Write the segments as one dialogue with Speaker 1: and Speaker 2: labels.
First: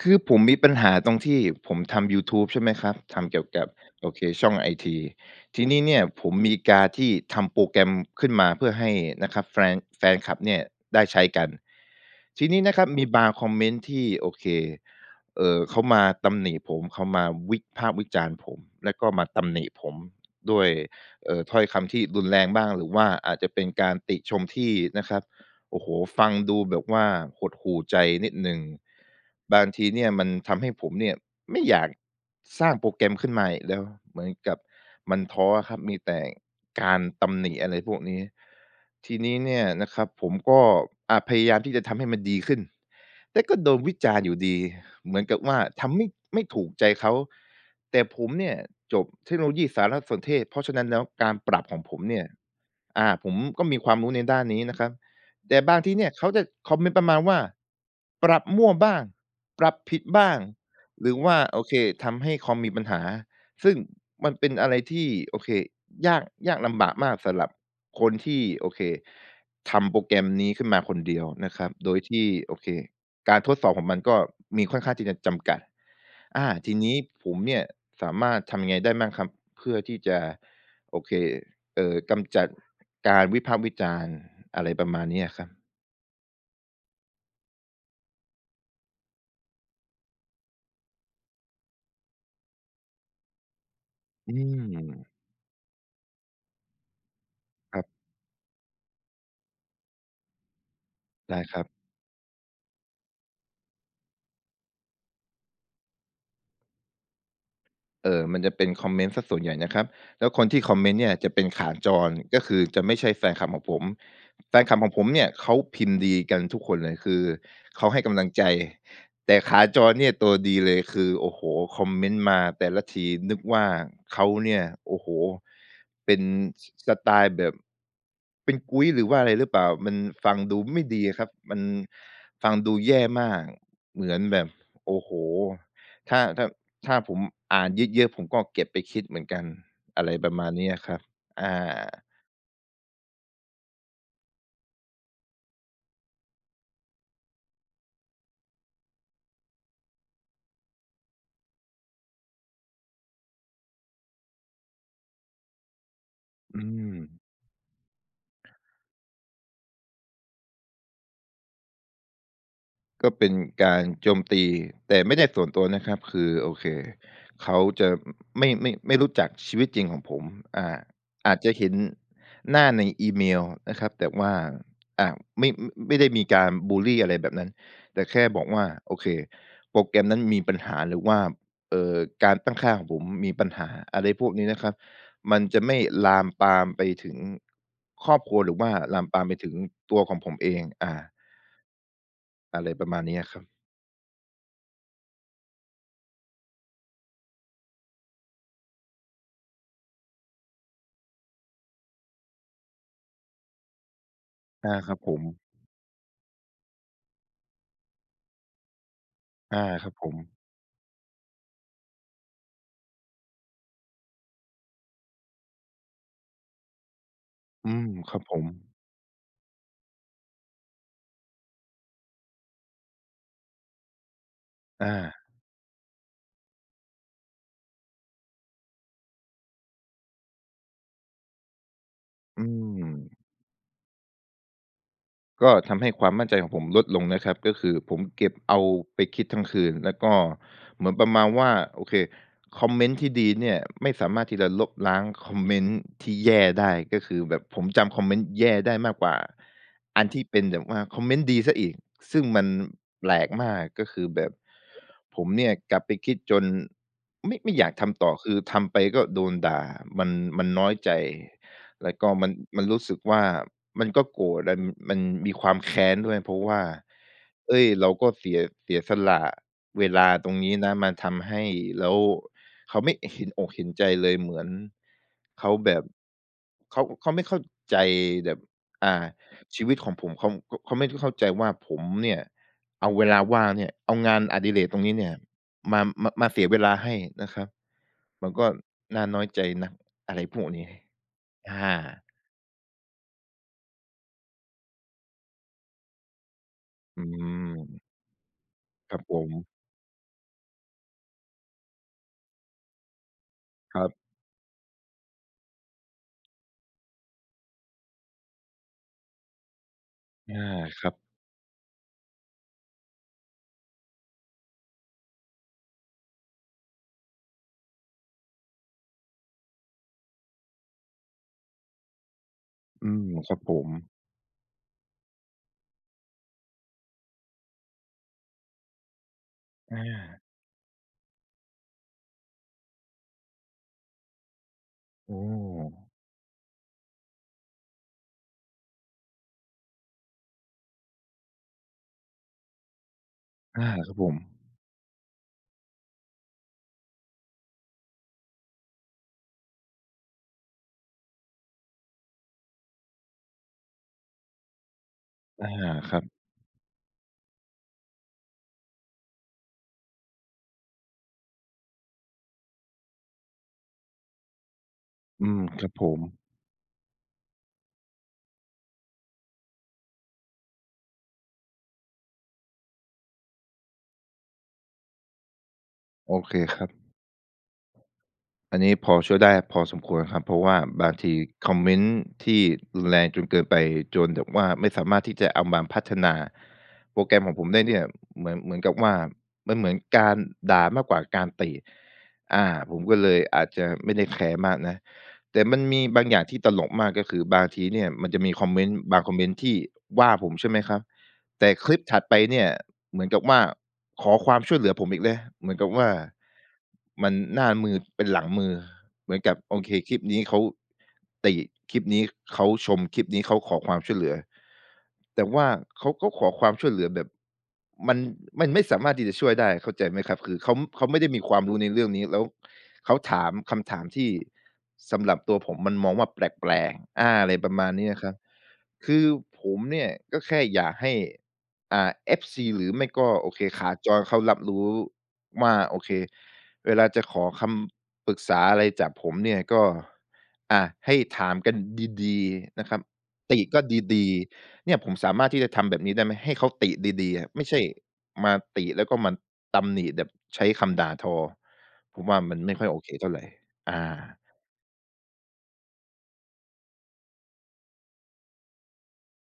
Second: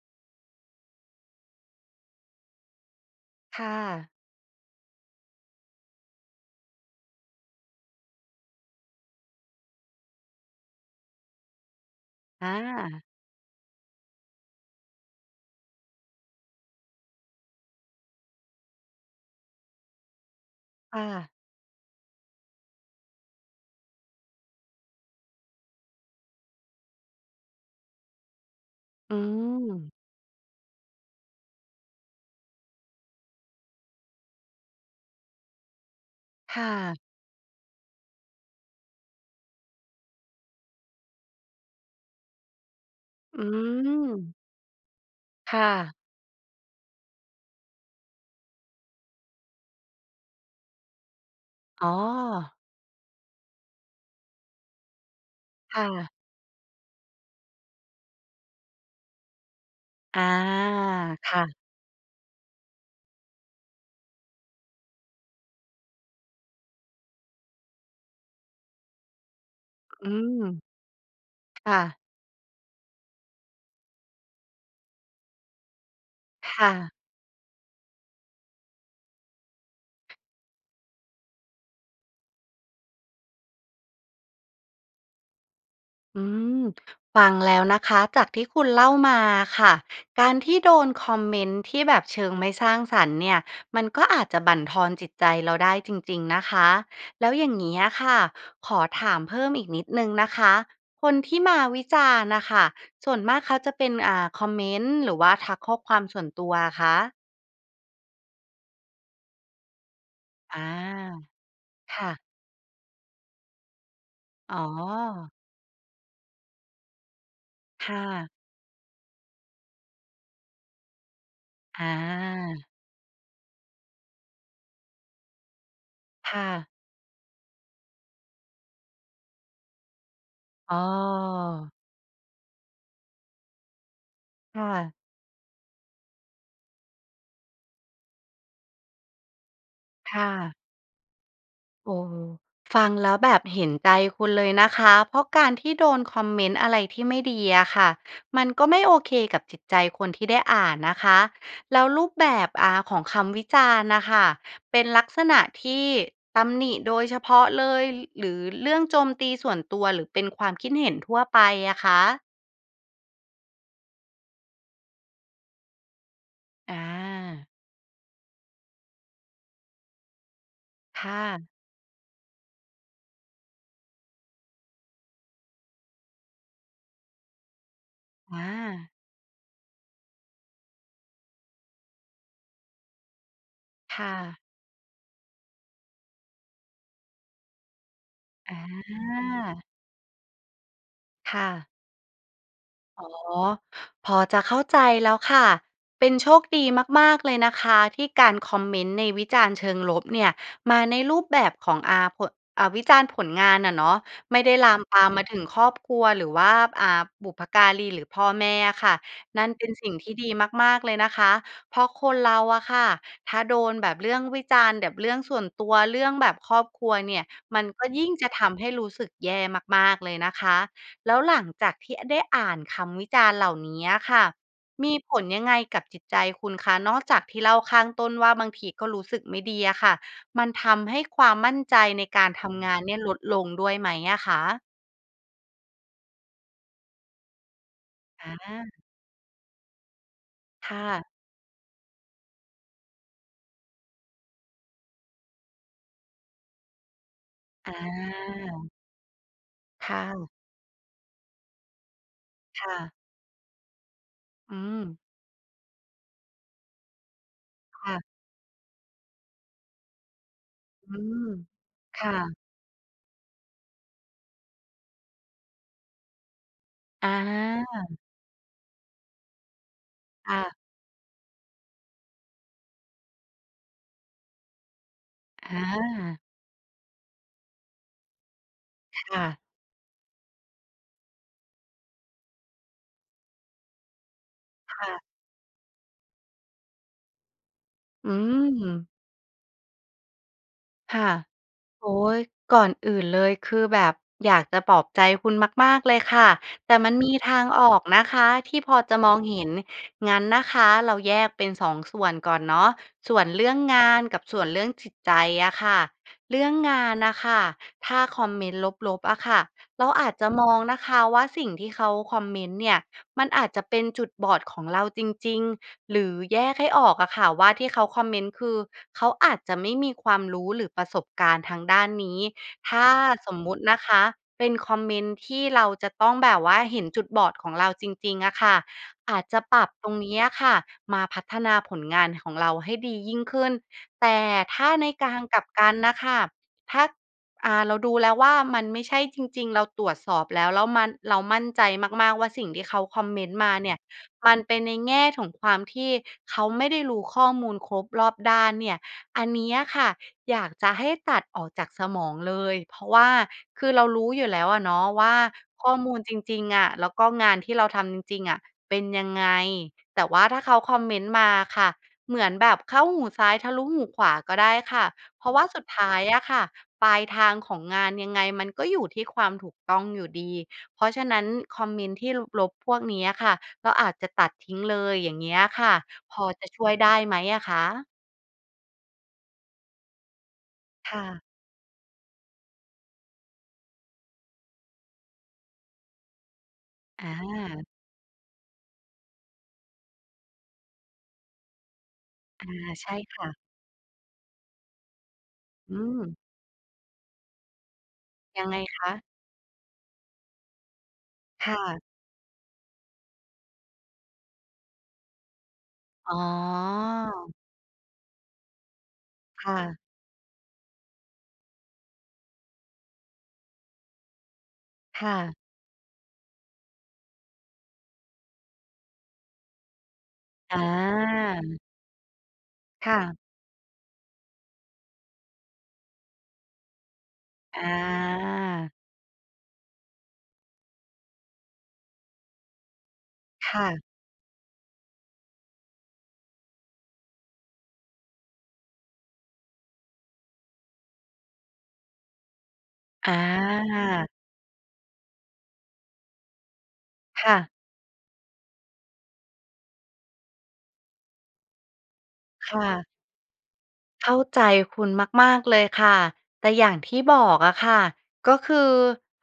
Speaker 1: คือผมมีปัญหาตรงที่ผมทำยูทูบใช่ไหมครับ ทำเกี่ยว
Speaker 2: ค
Speaker 1: กั
Speaker 2: ่
Speaker 1: บ
Speaker 2: ะ
Speaker 1: โอเค ช่องไอที ทีนี้เนี่ยผมมีการที่ทำโปรแกรมขึ้นมาเพื่อให้นะครับแฟรง แฟนคลับเนี่ยได้ใช้กัน ที
Speaker 2: อ
Speaker 1: นี้นะครับม
Speaker 2: า
Speaker 1: ีบางคอมเมนต์ที่ โอเค เอ่อ เขามาตำหนิผม เขามาวิพากษ์วิจารณ์ผม แล้วก็มาตำหนิผมด้วย
Speaker 2: ค่ะ
Speaker 1: เอ่อ ถ้อยคำที่รุนแรงบ้าง หรือว่าอาจจะเป็นการติชมที่นะครับ โอ้โฮ! ฟังดูแบบว่าหดหู่ใจนิดหนึ่ง
Speaker 2: อื
Speaker 1: บางท
Speaker 2: ม
Speaker 1: ีเนี่ยมันทำให้ผมเนี่ยไม่อยากสร้างโปรแกรมขึ้นมาอีกแล้ว เหมือนกับมันท้ออะครับ มีแต่
Speaker 2: ค่
Speaker 1: ก
Speaker 2: ะ
Speaker 1: ารตำหนิ อะไรพวกนี้ ทีนี้เนี่ยนะครับผมก็ อา พยายามที่จะทำให้มันดีขึ้น แ
Speaker 2: อ
Speaker 1: ต
Speaker 2: ื
Speaker 1: ่ก็โดนวิจารณ์อยู
Speaker 2: ม
Speaker 1: ่ดี เหมือนกับ
Speaker 2: ค
Speaker 1: ว่า
Speaker 2: ่
Speaker 1: ท
Speaker 2: ะ
Speaker 1: ำไม่ ไม่ถูกใจเขา แต่ผมเนี่ยจบเทคโนโลยีสารสนเทศ เพราะฉะนั้นแล้ว การปรับของ
Speaker 2: อ๋อ
Speaker 1: ผมเนี่ย อา ผมก็มีความรู้ในด้านนี้นะครับ แต่บ
Speaker 2: ค
Speaker 1: าง
Speaker 2: ่
Speaker 1: ทีเ
Speaker 2: ะ
Speaker 1: นี่ยเขาจะคอมเมนต์ประมาณว่า "ปรับมั่ว" บ้าง "ปรับผิด"
Speaker 2: อ
Speaker 1: บ
Speaker 2: า
Speaker 1: ้าง หรือ
Speaker 2: ค
Speaker 1: ว่า
Speaker 2: ่ะ
Speaker 1: โอเค "ทำให้คอมมีปัญหา" ซึ่งมันเป็นอะไรที่ โอเค ยาก ยากลำบากมากสำหรับคนที่ โอเค ทำโปร
Speaker 2: อื
Speaker 1: แกรมนี้ข
Speaker 2: ม
Speaker 1: ึ้นมาคนเดียวนะครั
Speaker 2: ค
Speaker 1: บ
Speaker 2: ่
Speaker 1: โด
Speaker 2: ะ
Speaker 1: ยที่ โอเค การทดสอบของมันก็มีค่อนข้างที่จะจำกัด อา
Speaker 2: ค่
Speaker 1: ทีน
Speaker 2: ะ
Speaker 1: ี้ผมเนี่ยสามารถทำยังไงได้มั่งครับ? เพื่อที่จะ โอเค เอ่อ กำจัดการวิพากษ์วิจารณ์ อะไรประมาณนี้อะครับ
Speaker 2: อืม ฟังแล้วนะคะ จากที่คุณเล่ามาค่ะ การที่โดนคอมเมนต์ที่แบบเชิงไม่สร้างสรรค์เนี่ย มันก็อาจ
Speaker 1: อื
Speaker 2: จะบั่นทอนจ
Speaker 1: ม
Speaker 2: ิตใจเราได้จริง ๆ นะคะ แล้วอย่างงี้
Speaker 1: ครั
Speaker 2: อ
Speaker 1: บ
Speaker 2: ะค่ะขอถามเพิ่มอีกนิดหนึ่งนะคะ คนท
Speaker 1: ได
Speaker 2: ี่
Speaker 1: ้
Speaker 2: ม
Speaker 1: ค
Speaker 2: า
Speaker 1: รับ
Speaker 2: วิจารณ์น่ะค่ะส่วนมากเขาจะเป็น อ่า คอมเมนต์หรือว่าทักข้อความส่วนตัวคะ?
Speaker 1: เออ มันจะเป็นคอมเมนต์เสียส่วนใหญ่นะครับ แล้วคน
Speaker 2: อ
Speaker 1: ที
Speaker 2: า
Speaker 1: ่คอมเมนต์เนี่ยจะเป็นขาจ
Speaker 2: ค่
Speaker 1: ร
Speaker 2: ะ
Speaker 1: ก็คือจะไม่ใช่แฟนคลับของผม แ
Speaker 2: อ
Speaker 1: ฟ
Speaker 2: ๋
Speaker 1: นคลับของผมเนี่ย
Speaker 2: อ
Speaker 1: เขาพิมพ์ดีกันทุกคนเลย คือเข
Speaker 2: ค
Speaker 1: าใ
Speaker 2: ่
Speaker 1: ห้กำล
Speaker 2: ะ
Speaker 1: ังใจ แต่ขาจรเนี่ยตัวดีเลย คือ โอ้โฮ! ค
Speaker 2: อ
Speaker 1: อมเมนต์มาแต
Speaker 2: า
Speaker 1: ่ละทีนึกว่าเขาเนี่ย โอ้โฮ! เป็น
Speaker 2: ค่ะ
Speaker 1: ส สไตล์แบบ เป็นกุ๊ย หรือว่าอะไรหรือเปล่า? มันฟังดู
Speaker 2: อ้
Speaker 1: ไม
Speaker 2: อ
Speaker 1: ่ดีอะครับ มันฟังดูแย่มาก เหมือนแบบ
Speaker 2: ค่
Speaker 1: โอ
Speaker 2: ะ
Speaker 1: ้โฮ! ถ้า ถ้า ถ้าผมอ่านเยอะ ๆ ผมก็เก็บไปคิดเหมือนกัน อะไ
Speaker 2: ค
Speaker 1: ร
Speaker 2: ่
Speaker 1: ประมาณ
Speaker 2: ะ
Speaker 1: นี้อะครับ อ
Speaker 2: เอ
Speaker 1: า
Speaker 2: อ ฟังแล้วแบบเห็นใจคุณเลยนะคะ เพราะการที่โดนคอมเมนต์อะไรที่ไม่ดีอะค่ะ มันก็ไม่โอเคกับจิตใจคนที่ได้อ่านนะคะ แล้วรูปแบบ อ่า ของคำวิจารณ์น่ะค่ะ เป็นลักษณะที่ต
Speaker 1: อ
Speaker 2: ำ
Speaker 1: ื
Speaker 2: หนิโดยเฉ
Speaker 1: ม
Speaker 2: พาะเลย หรือเรื่องโจมตีส่วนตัว หรือเป็นความคิดเห็นทั่วไปอะคะ?
Speaker 1: ก็เป็นการโจมตี แต่ไม่ได้ส่วนตัวนะครับ คือ โอเค
Speaker 2: อา
Speaker 1: เขาจะ อืม ไม่ ไม่ ไม่รู้จักชีวิตจริงของผม อา
Speaker 2: ค่
Speaker 1: อาจ
Speaker 2: ะ
Speaker 1: จะเห็นหน้าในอีเมลนะครับ แต่ว่า อ่า ไม่ ไม่ได้มีการบุลลีอะไรแบบนั้น แต่แค่
Speaker 2: อ
Speaker 1: บอกว่า
Speaker 2: า
Speaker 1: โอเค "โปรแกรมนั้นมีปัญหา" หรือว่า เอ่อ "การตั้งค่าของผมมีปัญหา"
Speaker 2: ค
Speaker 1: อะไ
Speaker 2: ่
Speaker 1: รพว
Speaker 2: ะ
Speaker 1: กนี้นะครับ มันจะไม่ลามปามไปถึงครอบครัวหรื
Speaker 2: อ
Speaker 1: อ
Speaker 2: า
Speaker 1: ว่าลามปามไปถึงตัวของผมเอง อา
Speaker 2: ค่ะ
Speaker 1: อะไรประมา
Speaker 2: อ
Speaker 1: ณ
Speaker 2: ๋อ
Speaker 1: นี้อะครับ
Speaker 2: พอจะเข้าใจแล้วค่ะ เป็นโชคดีมาก ๆ เลยนะคะที่การคอมเมนต์ในวิจารณ์เชิงลบเนี่ย มาในรูปแบบของ อ่า ผด อ่า วิจารณ์ผลงานอะเนาะ ไม่ได้
Speaker 1: อ
Speaker 2: ล
Speaker 1: า
Speaker 2: าม
Speaker 1: ค
Speaker 2: ป
Speaker 1: รับ
Speaker 2: าม
Speaker 1: ผ
Speaker 2: มา
Speaker 1: ม
Speaker 2: ถึงครอบครัว หรือว่า อ่า บุพการี หรือพ่อแม่อะค่ะ นั่น
Speaker 1: อา
Speaker 2: เป็นส
Speaker 1: ค
Speaker 2: ิ
Speaker 1: รั
Speaker 2: ่ง
Speaker 1: บ
Speaker 2: ท
Speaker 1: ผ
Speaker 2: ี่
Speaker 1: ม
Speaker 2: ดีมาก ๆ เลยนะคะ เพราะคนเราอะค่ะถ้าโดนแบบเรื่องวิจารณ์แบบเรื่องส่วนตัว เรื่องแบบครอบครัวเนี่ยมัน
Speaker 1: อื
Speaker 2: ก
Speaker 1: ม
Speaker 2: ็ยิ่ง
Speaker 1: ครับ
Speaker 2: จะ
Speaker 1: ผ
Speaker 2: ท
Speaker 1: ม
Speaker 2: ำให้รู้สึกแย่มาก ๆ เลยนะคะ แล้วหลังจากที่ อ ได้อ่านคำวิจารณ์เหล่านี้อะค่ะ
Speaker 1: อ
Speaker 2: มี
Speaker 1: า
Speaker 2: ผลยังไงกับจิตใจคุณคะ? นอกจากที่เล่าข้างต้นว่า บางทีก็รู้สึกไม่ดีอะค่ะ มันทำให้ความมั่นใจในการ
Speaker 1: อื
Speaker 2: ทำงานเนี่ย ล
Speaker 1: ม
Speaker 2: ดลงด้วยไหมอะคะ?
Speaker 1: ก็ทำให้ความมั่นใจของผมลดลงนะครับ ก็คือผมเก็บ
Speaker 2: อ
Speaker 1: เอา
Speaker 2: า
Speaker 1: ไปคิดทั้งคืน แล้วก็
Speaker 2: ค่
Speaker 1: เหมือน
Speaker 2: ะ
Speaker 1: ประมาณว่า โอเค คอมเมนต์ที่ดีเนี่ยไม่สามารถที่จะลบล้างคอมเมนต์ที่แย่ได้ ก็คือแบบผม
Speaker 2: อ
Speaker 1: จำคอมเมนต์แย่
Speaker 2: า
Speaker 1: ได้มากกว่า
Speaker 2: ค่
Speaker 1: อันที่
Speaker 2: ะ
Speaker 1: เป็นแบบว่าคอมเมนต์ดีเสียอีก ซึ่งมัน
Speaker 2: ค่ะ
Speaker 1: แปลกมาก ก็คือแบบ
Speaker 2: อืม
Speaker 1: ผมเนี่ยกลับไปคิดจนไม่ ไม่อยาก
Speaker 2: ค
Speaker 1: ท
Speaker 2: ่ะ
Speaker 1: ำต่อ คือทำไปก็โดนด่า มัน มันน้อยใ
Speaker 2: อ
Speaker 1: จ
Speaker 2: ืม
Speaker 1: แล้
Speaker 2: ค
Speaker 1: วก็
Speaker 2: ่
Speaker 1: มัน
Speaker 2: ะ
Speaker 1: มันรู้สึกว่า มันก็โกรธลัน มันมีความ แค้น ด้วย เพราะว่า เฮ้
Speaker 2: อ
Speaker 1: ย เรา
Speaker 2: า
Speaker 1: ก็เสีย เสียสละเวลาต
Speaker 2: ค
Speaker 1: ร
Speaker 2: ่
Speaker 1: งนี
Speaker 2: ะ
Speaker 1: ้นะมาทำให้แล้วเขาไม่เห็นอกเห็นใจเลย เหมือน เข
Speaker 2: อ
Speaker 1: าแบบ
Speaker 2: า
Speaker 1: เขา เขาไม่เข้าใจแบบ อ่า
Speaker 2: ค่ะ
Speaker 1: ชีวิตของผม เขา ข เขาไม่ได้เข้าใจว่า ผมเนี่ยเอาเวลาว่างเนี่ย เอางานอดิเรก
Speaker 2: ค
Speaker 1: ตรง
Speaker 2: ่
Speaker 1: นี้
Speaker 2: ะ
Speaker 1: เนี่ยมา มา มาเสียเวลาให้นะครับ
Speaker 2: อื
Speaker 1: มันก็
Speaker 2: ม
Speaker 1: น่าน้อยใจนะ อะไรพวกนี้
Speaker 2: ค่ะ
Speaker 1: อ
Speaker 2: โอ
Speaker 1: า
Speaker 2: ๊ย ก่อนอื่นเลย คือแบบอยากจะปลอบใจคุณมาก ๆ เลยค่ะ แต่มัน
Speaker 1: อื
Speaker 2: มีทางออ
Speaker 1: ม
Speaker 2: กนะคะที่พอ
Speaker 1: ค
Speaker 2: จ
Speaker 1: ร
Speaker 2: ะ
Speaker 1: ับ
Speaker 2: ม
Speaker 1: ผ
Speaker 2: องเห
Speaker 1: ม
Speaker 2: ็น งั้นนะคะเราแยกเป็น 2 ส่วนก่อนเนาะ ส่วนเรื่อง
Speaker 1: ค
Speaker 2: ง
Speaker 1: รั
Speaker 2: า
Speaker 1: บ
Speaker 2: นกับส่วนเรื่องจิตใจอะค่ะ เรื่องงานน่ะค่ะ ถ้าคอมเมนต์ลบ ๆ อะค่ะ เราอาจจะ
Speaker 1: อา
Speaker 2: มอง นะ
Speaker 1: คร
Speaker 2: ค
Speaker 1: ับ
Speaker 2: ะว่า สิ่งที่เขาคอมเมนต์เนี่ย มันอาจจะเป็นจุดบอดของเราจริง ๆ หรือแยกให้ออกอะค่ะว่า ที่เขาคอมเมนต์คือเขาอาจจะไม่มีความรู้หรือประสบการณ์ทางด้านนี้ ถ้
Speaker 1: อ
Speaker 2: า
Speaker 1: ืม
Speaker 2: ส
Speaker 1: ครั
Speaker 2: ม
Speaker 1: บ
Speaker 2: ม
Speaker 1: ผ
Speaker 2: ติ
Speaker 1: ม
Speaker 2: นะคะ เป็นคอมเมนต์ที่เราจะต้องแบบว่า เห็นจุดบอดของเราจริง ๆ อะค่ะ อาจจะปรับ
Speaker 1: อ
Speaker 2: ตรงนี้
Speaker 1: า
Speaker 2: อะค่ะมาพัฒนาผลงานของเราให้ดียิ่งขึ้น แต่ถ้าในก
Speaker 1: อ
Speaker 2: า
Speaker 1: ้
Speaker 2: งกลับกัน
Speaker 1: อ
Speaker 2: น่ะค่ะ ถ้า อ่า เราดูแล้วว่า มันไม่ใช่จริง ๆ เราตรวจสอบแล้ว แล้วมัน เรามั่นใจมาก ๆ ว่า สิ่งที่เขาคอมเมนต์มา
Speaker 1: อา
Speaker 2: เนี่ย
Speaker 1: ครับผ
Speaker 2: ม
Speaker 1: ม
Speaker 2: ันเป็นในแง่ของความที่เขาไม่ได้รู้ข้อมูลครบรอบด้านเนี่ย อันนี้อะค่ะอยากจะให้ตัดออกจากสมองเลย เพราะว่าคือเรารู้อยู่แล้วอะเนาะว่า
Speaker 1: อา
Speaker 2: ข้อม
Speaker 1: ค
Speaker 2: ู
Speaker 1: รั
Speaker 2: ล
Speaker 1: บ
Speaker 2: จริง ๆ อะ แล้วก็งานที่เราทำจริง ๆ อะ เป็นยังไง แต่ว่าถ้าเขาคอมเมนต์มาอะค่ะ เหมือนแบบเข้าหูซ้ายทะลุหูขวาก็ได้ค่ะ เพ
Speaker 1: อื
Speaker 2: ราะว
Speaker 1: ม
Speaker 2: ่าส
Speaker 1: ค
Speaker 2: ุ
Speaker 1: ร
Speaker 2: ด
Speaker 1: ับ
Speaker 2: ท
Speaker 1: ผ
Speaker 2: ้าย
Speaker 1: ม
Speaker 2: อะค่ะปลายทางของงานยังไงมันก็อยู่ที่ความถูกต้องอยู่ดี เพราะฉะนั้น คอมเมนต์ที่ลบ ๆ พวกนี้อะค่ะก็อาจจะตัดทิ้งเลย อย่างเงี้ยค่ะ
Speaker 1: โ
Speaker 2: พ
Speaker 1: อ
Speaker 2: อ
Speaker 1: เค
Speaker 2: จะ
Speaker 1: ค
Speaker 2: ช
Speaker 1: ร
Speaker 2: ่
Speaker 1: ั
Speaker 2: ว
Speaker 1: บ
Speaker 2: ยได้ไหมอะคะ?
Speaker 1: อันนี้พอช่วยได้พอสมควรครับ เพราะว่าบา
Speaker 2: ค
Speaker 1: ง
Speaker 2: ่ะ
Speaker 1: ทีคอมเมนต์ที่รุนแรงจนเกินไป จนแบบว่าไม่สามารถที่จะเอามาพัฒนาโป
Speaker 2: อ
Speaker 1: รแกรมของผมได้
Speaker 2: า
Speaker 1: เนี่ย เหมือน เหมือนกับว่า มันเหมือนการด่ามากกว่าการติ อ
Speaker 2: อ
Speaker 1: า
Speaker 2: า
Speaker 1: ผม
Speaker 2: ใช
Speaker 1: ก
Speaker 2: ่
Speaker 1: ็เล
Speaker 2: ค
Speaker 1: ย
Speaker 2: ่ะ
Speaker 1: อาจจะไม่ได้แคร์มากนะ แต่มัน
Speaker 2: อื
Speaker 1: มีบาง
Speaker 2: ม
Speaker 1: อย่างที่ตลกมาก ก็คือบางทีเนี่ยมันจะมี
Speaker 2: ยั
Speaker 1: คอ
Speaker 2: ง
Speaker 1: ม
Speaker 2: ไง
Speaker 1: เมนต์
Speaker 2: ค
Speaker 1: บา
Speaker 2: ะ?
Speaker 1: งคอมเมนต์ที่ว่าผมใช่ไหมครับ แ
Speaker 2: ค
Speaker 1: ต่
Speaker 2: ่
Speaker 1: คล
Speaker 2: ะ
Speaker 1: ิปถัดไปเนี่ยเหมือนกับว่า ขอความช่วยเหลือผมอีกแล้ว เหมือนกับว่า
Speaker 2: อ๋อ
Speaker 1: มันหน้ามือเป็นหลังมือ เหมือนกับ
Speaker 2: ค่
Speaker 1: โอเค
Speaker 2: ะ
Speaker 1: คลิปนี้เขา ติ คลิปนี้เขาชม คลิปนี้เขาขอความช่วยเหลือ
Speaker 2: ค่
Speaker 1: แต่
Speaker 2: ะ
Speaker 1: ว่าเขาก็ขอความช่วยเหลือแบบ มัน มันไม่สามารถที่จะช่วยได้ เข้าใจไหมครับ? คือเข
Speaker 2: อ
Speaker 1: า เขาไม่ได้มีความรู้
Speaker 2: า
Speaker 1: ในเรื่องนี้ แล้ว
Speaker 2: ค
Speaker 1: เข
Speaker 2: ่
Speaker 1: า
Speaker 2: ะ
Speaker 1: ถามคำถามที่สำหรับตัวผมมันมองว่า แปลก ๆ อา อะไรประ
Speaker 2: อ
Speaker 1: มาณนี้อะครับ
Speaker 2: า
Speaker 1: คือผมเนี่ยก็แค่อยากให้ อ่า FC หรือไม่ก็ โอเค
Speaker 2: ค่
Speaker 1: ขา
Speaker 2: ะ
Speaker 1: จรเขารับรู้ว่า โอเค เวลาจะขอคำปรึกษาอะไรจากผมเนี่ยก็ อะ ให้ถามกัน ดี ๆ นะครับ
Speaker 2: อ
Speaker 1: ติก็ด
Speaker 2: า
Speaker 1: ี ๆ เนี่ย ผมสามารถที่จะทำแบบนี้ได้ไหม? ให้เขาติดี ๆ อ
Speaker 2: ค
Speaker 1: ะ
Speaker 2: ่
Speaker 1: ไม่
Speaker 2: ะ
Speaker 1: ใช่มาติแล้วก็มาตำหนิแบบใช้คำด่าทอ ผมว่า มัน
Speaker 2: ค
Speaker 1: ไม่
Speaker 2: ่
Speaker 1: ค่อยโอ
Speaker 2: ะ
Speaker 1: เคเท่าไร อ
Speaker 2: เข้
Speaker 1: า
Speaker 2: าใจคุณมาก ๆ เลยค่ะ แต่อย่างที่บอกอะค่ะ ก็คือ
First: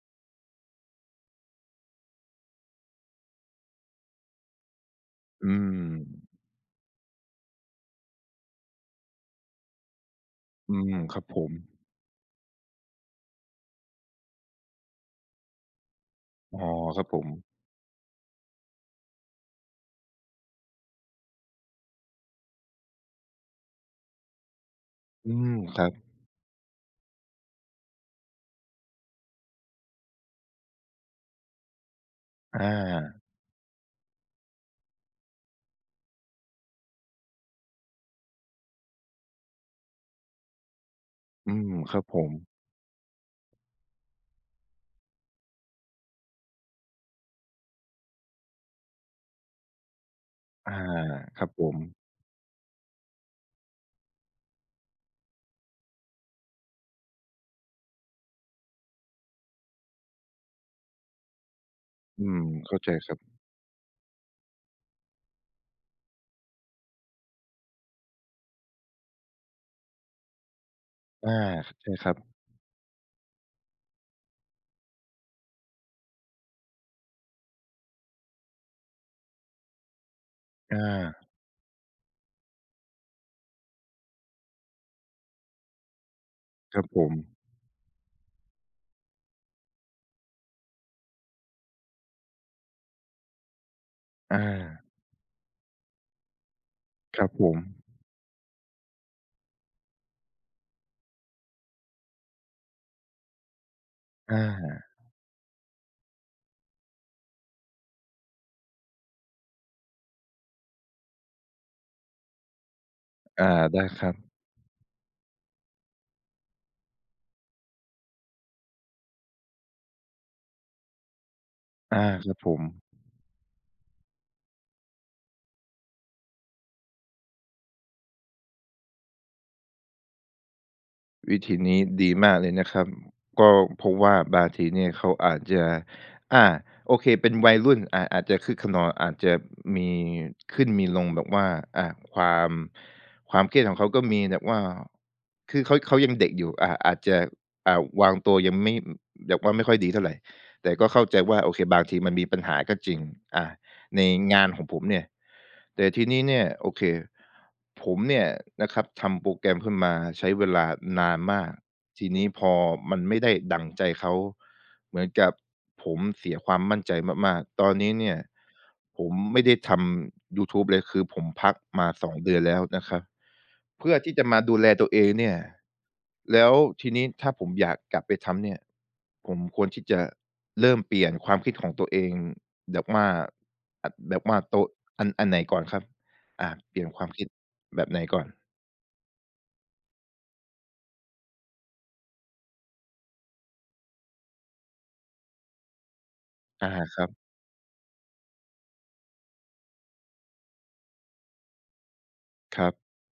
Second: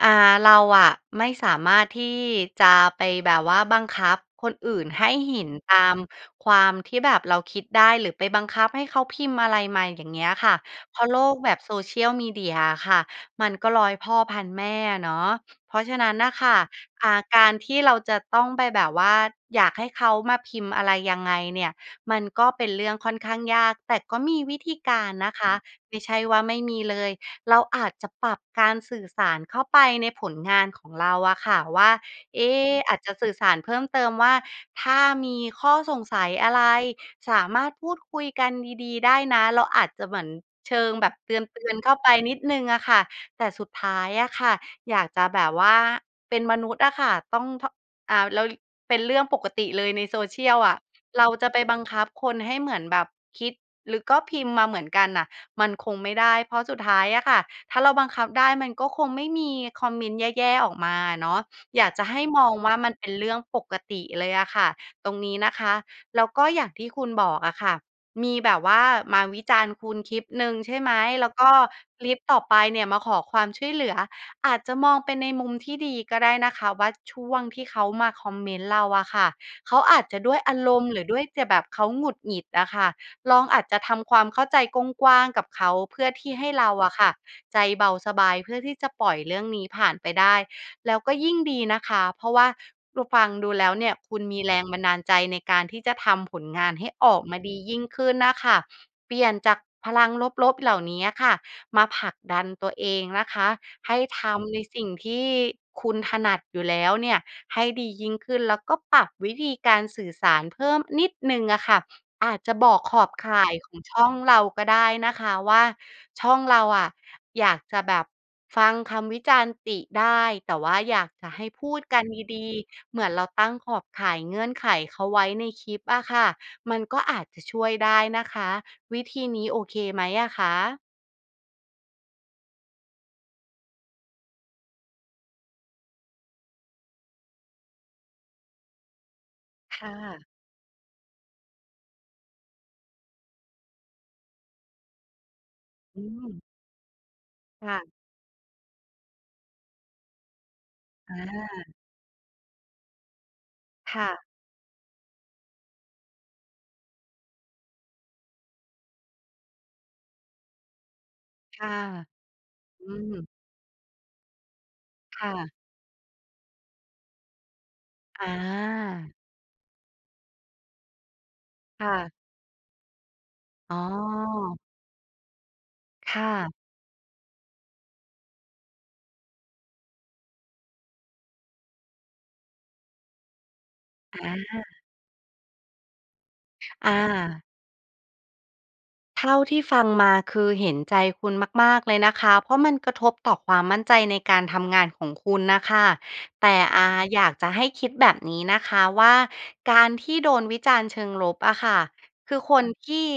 Speaker 2: อ่า เราอะไม่สามารถที่จะ ไปแบบว่าบังคับคนอื่นให้เห็
Speaker 1: อื
Speaker 2: นตาม
Speaker 1: ม
Speaker 2: ความที่แบบเราคิดได้ หรือไปบังคับให้เขาพิมพ์อะไรมา อย่างเงี้ยค่ะ
Speaker 1: อื
Speaker 2: เ
Speaker 1: ม
Speaker 2: พราะโ
Speaker 1: ค
Speaker 2: ล
Speaker 1: รับ
Speaker 2: ก
Speaker 1: ผ
Speaker 2: แบบ
Speaker 1: ม
Speaker 2: social media อะค่ะมันก็ร้อยพ่อพันแม่อะเนาะ เพราะฉะนั้นน่ะค่
Speaker 1: อ
Speaker 2: ะ
Speaker 1: ๋อ คร
Speaker 2: อ
Speaker 1: ับ
Speaker 2: ่า
Speaker 1: ผ
Speaker 2: ก
Speaker 1: ม
Speaker 2: ารที่เราจะต้องไปแบบว่าอยากให้เขามาพิมพ์อะไรยังไงเนี่ย มันก็เป็นเรื่องค่อนข้างยาก แต่ก็มีวิธีการน
Speaker 1: อื
Speaker 2: ะค
Speaker 1: ม
Speaker 2: ะ
Speaker 1: ครั
Speaker 2: ไ
Speaker 1: บ
Speaker 2: ม่ใช่ว่าไม่มีเลย เราอาจจะปรับการสื่อสารเข้าไปในผลงานของเราอะค่ะว่า เอ๊
Speaker 1: อ
Speaker 2: อาจจะ
Speaker 1: า
Speaker 2: สื่อสารเพิ่มเติมว่า "ถ้ามีข้อสงสัยอะไร สามารถพูดคุยกันดี ๆ ได้นะ" เราอาจจะเหมือนเชิงแบบเต
Speaker 1: อื
Speaker 2: ื
Speaker 1: ม
Speaker 2: อน ๆ เข้
Speaker 1: ค
Speaker 2: า
Speaker 1: รับ
Speaker 2: ไป
Speaker 1: ผ
Speaker 2: นิ
Speaker 1: ม
Speaker 2: ดหนึ่งอะค่ะ แต่สุดท้ายอะค่ะอยากจะแบบว่า เป็นมนุษย์อะค่ะต้องเทาะ อาวแลวยุ่ เป็นเรื่องปกติเลยในโซเชียล
Speaker 1: อ
Speaker 2: อ
Speaker 1: า
Speaker 2: ะ เรา
Speaker 1: ค
Speaker 2: จ
Speaker 1: รั
Speaker 2: ะ
Speaker 1: บ
Speaker 2: ไป
Speaker 1: ผ
Speaker 2: บัง
Speaker 1: ม
Speaker 2: คับคนให้เหมือนแบบคิด หรือก็พิมพ์มาเหมือนกันน่ะมันคงไม่ได้ เพราะสุดท้ายอะค่ะ ถ้าเราบังคับได้มันก็คงไม่มีคอมเมนต์แย่ ๆ ออกมาอะเนาะ อยากจะให
Speaker 1: อ
Speaker 2: ้
Speaker 1: ืม
Speaker 2: มองว
Speaker 1: เ
Speaker 2: ่
Speaker 1: ข้
Speaker 2: า
Speaker 1: า
Speaker 2: ม
Speaker 1: ใจ
Speaker 2: ันเป็
Speaker 1: ค
Speaker 2: น
Speaker 1: รับ
Speaker 2: เรื่องปกติเลยอะค่ะ ตรงนี้นะคะ แล้วก็อย่างที่คุณบอกอะค่ะ มีแบบว่ามาวิจารณ์คุณคลิปหนึ่งใช่ไหม แล
Speaker 1: อ
Speaker 2: ้
Speaker 1: า
Speaker 2: วก็
Speaker 1: ใช่
Speaker 2: ค
Speaker 1: ค
Speaker 2: ล
Speaker 1: รั
Speaker 2: ิป
Speaker 1: บ
Speaker 2: ต่อไปเนี่ยมาขอความช่วยเหลือ อาจจะมองไปในมุมที่ดีก็ได้นะคะว่า ช่วงที่เขามาคอมเมนต์เราอะค่ะ เขาอาจจะด้วยอาร
Speaker 1: อ
Speaker 2: มณ์ หรือด้
Speaker 1: า
Speaker 2: วยจะแบบเขาหงุดหงิดอะค่ะ ลองอาจจะทำความเข้าใจกว้าง ๆ กับเขา เพื่อที่ให้เรา
Speaker 1: ครับ
Speaker 2: อะ
Speaker 1: ผ
Speaker 2: ค่ะ
Speaker 1: ม
Speaker 2: ใจเบาสบาย เพื่อที่จะปล่อยเรื่องนี้ผ่านไปได้ แล้วก็ยิ่งดีนะคะ เพราะว่าเราฟังดูแล้วเนี่ยคุณม
Speaker 1: อ
Speaker 2: ีแรงบั
Speaker 1: า
Speaker 2: นดาลใจในการที่จะทำผลงานให้ออ
Speaker 1: ค
Speaker 2: ก
Speaker 1: รับ
Speaker 2: มา
Speaker 1: ผ
Speaker 2: ดียิ่
Speaker 1: ม
Speaker 2: งขึ้นน่ะค่ะ เปลี่ยนจากพลังลบ ๆ เหล่านี้อะค่ะมาผลักดันตัวเองนะคะ ให้ท
Speaker 1: อา
Speaker 2: ำในสิ่งที่คุณถนัดอยู่แล้วเนี่ยให้ดียิ่งขึ้น แล้วก็ปรับวิธีการสื่อสารเพิ่มนิดหนึ่งอะค่ะ อาจจะบอกขอบข
Speaker 1: อ
Speaker 2: ่
Speaker 1: า
Speaker 2: ายขอ
Speaker 1: ได
Speaker 2: ง
Speaker 1: ้
Speaker 2: ช
Speaker 1: ค
Speaker 2: ่
Speaker 1: ร
Speaker 2: อ
Speaker 1: ั
Speaker 2: ง
Speaker 1: บ
Speaker 2: เราก็ได้นะคะว่า ช่องเราอะอยากจะแบบฟังคำวิจารณ์ติได้ แต่ว่าอยากจะให้พูด
Speaker 1: อ
Speaker 2: ก
Speaker 1: า
Speaker 2: ัน
Speaker 1: ครั
Speaker 2: ด
Speaker 1: บ
Speaker 2: ี
Speaker 1: ผม
Speaker 2: ๆ เหมือนเราตั้งขอบข่ายเงื่อนไขเขาไว้ในคลิปอะค่ะ มันก็อาจจะช่วยได้นะคะ วิธีนี้โอเคไหมอะคะ?
Speaker 1: วิธีนี้ดีมากเลยนะครับ ก็เพราะว่าบางทีเนี่ยเขาอาจจะ อา โอเค เป็นวัยรุ่น อ่า อาจจะคึกคะนอง อาจจะม
Speaker 2: ค่
Speaker 1: ี
Speaker 2: ะ
Speaker 1: ขึ้นมีลงแบบว่า อ่า ความ ความเครียดของเขาก็มีแบบว่า คือเขา เขา
Speaker 2: อื
Speaker 1: ยังเด็ก
Speaker 2: ม
Speaker 1: อยู่ อะ อาจจะ
Speaker 2: ค
Speaker 1: อ
Speaker 2: ่
Speaker 1: ่า
Speaker 2: ะ
Speaker 1: วางตัวยังไม่ อืม แบบว่าไม่ค่อยดีเท่าไร แต่ก็เข้า
Speaker 2: อ
Speaker 1: ใจว่า โอเค
Speaker 2: า
Speaker 1: บางทีมันมีปัญหาก็จริง อา
Speaker 2: ค
Speaker 1: ใน
Speaker 2: ่ะ
Speaker 1: งานของผมเนี่ย แต่ทีนี้เนี่ย โอเค ผมเนี่ยนะครับทำโปรแกรมขึ้นมาใช้เวลานานมาก
Speaker 2: ค่ะ
Speaker 1: ทีนี้พอ
Speaker 2: อื
Speaker 1: มันไม่ไ
Speaker 2: ม
Speaker 1: ด้ดั่งใจเขา เหมือน
Speaker 2: ค
Speaker 1: ก
Speaker 2: ่
Speaker 1: ับ
Speaker 2: ะ
Speaker 1: ผมเสียความมั่นใจมาก ๆ ตอนนี้เนี่ย
Speaker 2: อ
Speaker 1: ผ
Speaker 2: า
Speaker 1: มไม่ได้ทำยูทูบเลย คือผมพัก
Speaker 2: ค
Speaker 1: มา
Speaker 2: ่
Speaker 1: ส
Speaker 2: ะ
Speaker 1: อง เดือนแล้วนะครับ
Speaker 2: อ๋
Speaker 1: เพื่อที่จะมาดู
Speaker 2: อ
Speaker 1: แลตัวเองเนี่ย
Speaker 2: ค่
Speaker 1: แล้
Speaker 2: ะ
Speaker 1: วทีนี้ถ้าผมอยากกลับไปทำเนี่ย ผมควรที่จะเริ่มเปลี่ยนความคิดของตัวเอง แบบว่า อะ แบบ
Speaker 2: อ
Speaker 1: ว่าโตะ
Speaker 2: า
Speaker 1: อัน อันไหนก่อนครับ? อ่า เปลี่
Speaker 2: อ
Speaker 1: ยนความคิด
Speaker 2: า
Speaker 1: แบบไหนก่อน?
Speaker 2: เท่าที่ฟังมาคือเห็นใจคุณมาก ๆ เลยนะคะ เพราะมันกระทบต่อความมั่นใจในการทำงานของคุณน่ะค่ะ แต่
Speaker 1: อา
Speaker 2: อ่า
Speaker 1: ครับ
Speaker 2: อยากจะให้คิดแบบนี้นะคะว่า การที่โดนวิจารณ์เชิงลบอะค่ะ คือค
Speaker 1: คร
Speaker 2: น
Speaker 1: ับ
Speaker 2: ที่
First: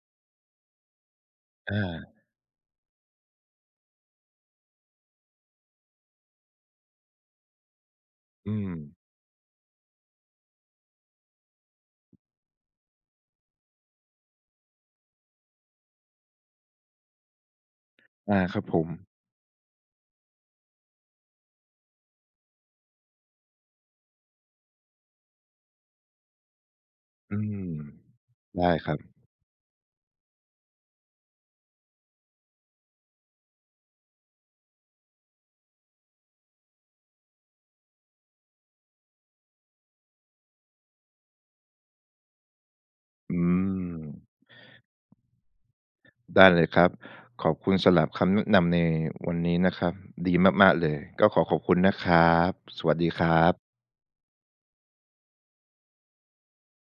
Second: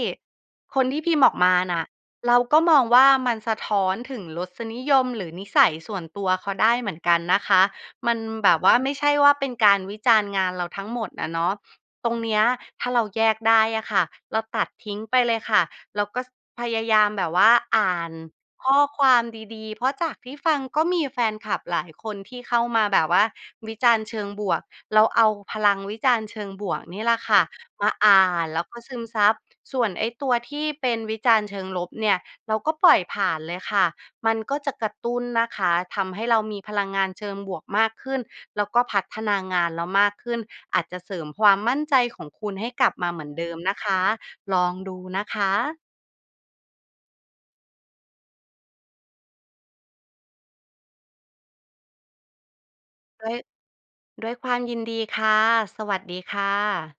Speaker 2: คนที่พิมพ์ออกมา
Speaker 1: อ
Speaker 2: น่ะ
Speaker 1: า
Speaker 2: เราก็มองว่า มันสะท้อนถึงรสนิยม หรือนิสัยส่วนตัวเขาได้เหมือนกันนะคะ มันแ
Speaker 1: อ
Speaker 2: บ
Speaker 1: ื
Speaker 2: บว่าไม่
Speaker 1: ม
Speaker 2: ใช่ว่า เป็นการวิจารณ์งานเราทั้งหมดอะเนาะ ตรงเนี้ยถ้าเราแยกได้อะค่ะ เราตัดทิ้งไปเลยค่ะ แล้วก็ พยายามแบบว่าอ่าน
Speaker 1: อา ครับ
Speaker 2: ข้
Speaker 1: ผ
Speaker 2: อค
Speaker 1: ม
Speaker 2: วามดี ๆ เพราะจากที่ฟังก็มีแฟนคลับหลายคนที่เข้ามาแบบว่าวิจารณ์เชิงบวก เราเอาพลังวิจารณ์เชิงบวกนี่แหละค
Speaker 1: อื
Speaker 2: ่ะ
Speaker 1: ม
Speaker 2: มาอ่านแล
Speaker 1: ไ
Speaker 2: ้
Speaker 1: ด
Speaker 2: ว
Speaker 1: ้
Speaker 2: ก็
Speaker 1: ค
Speaker 2: ซ
Speaker 1: รั
Speaker 2: ึม
Speaker 1: บ
Speaker 2: ซับ ส่วนไอ้ตัวที่เป็นวิจารณ์เชิงลบเนี่ยเราก็ปล่อยผ่านเลยค่ะ มันก็จะกระตุ้นนะคะ ทำให้เรามีพลังงานเชิงบวกมากขึ้น แล้วก็พัฒนางานเรามากขึ้น อาจจะเสริมความมั่นใจของคุณให้กลับมาเหมือน
Speaker 1: อื
Speaker 2: เดิมนะคะ
Speaker 1: ม
Speaker 2: ลองดูนะคะ
Speaker 1: ได้เลยครับ ขอบคุณสำหรับคำแนะนำในวันนี้นะครับ ดีมาก ๆ เลย ก็ขอขอบคุณนะครับ สวัสดีค
Speaker 2: ด้
Speaker 1: ร
Speaker 2: วย
Speaker 1: ับ
Speaker 2: ด้วยความยินดีค่ะ สวัสดีค่ะ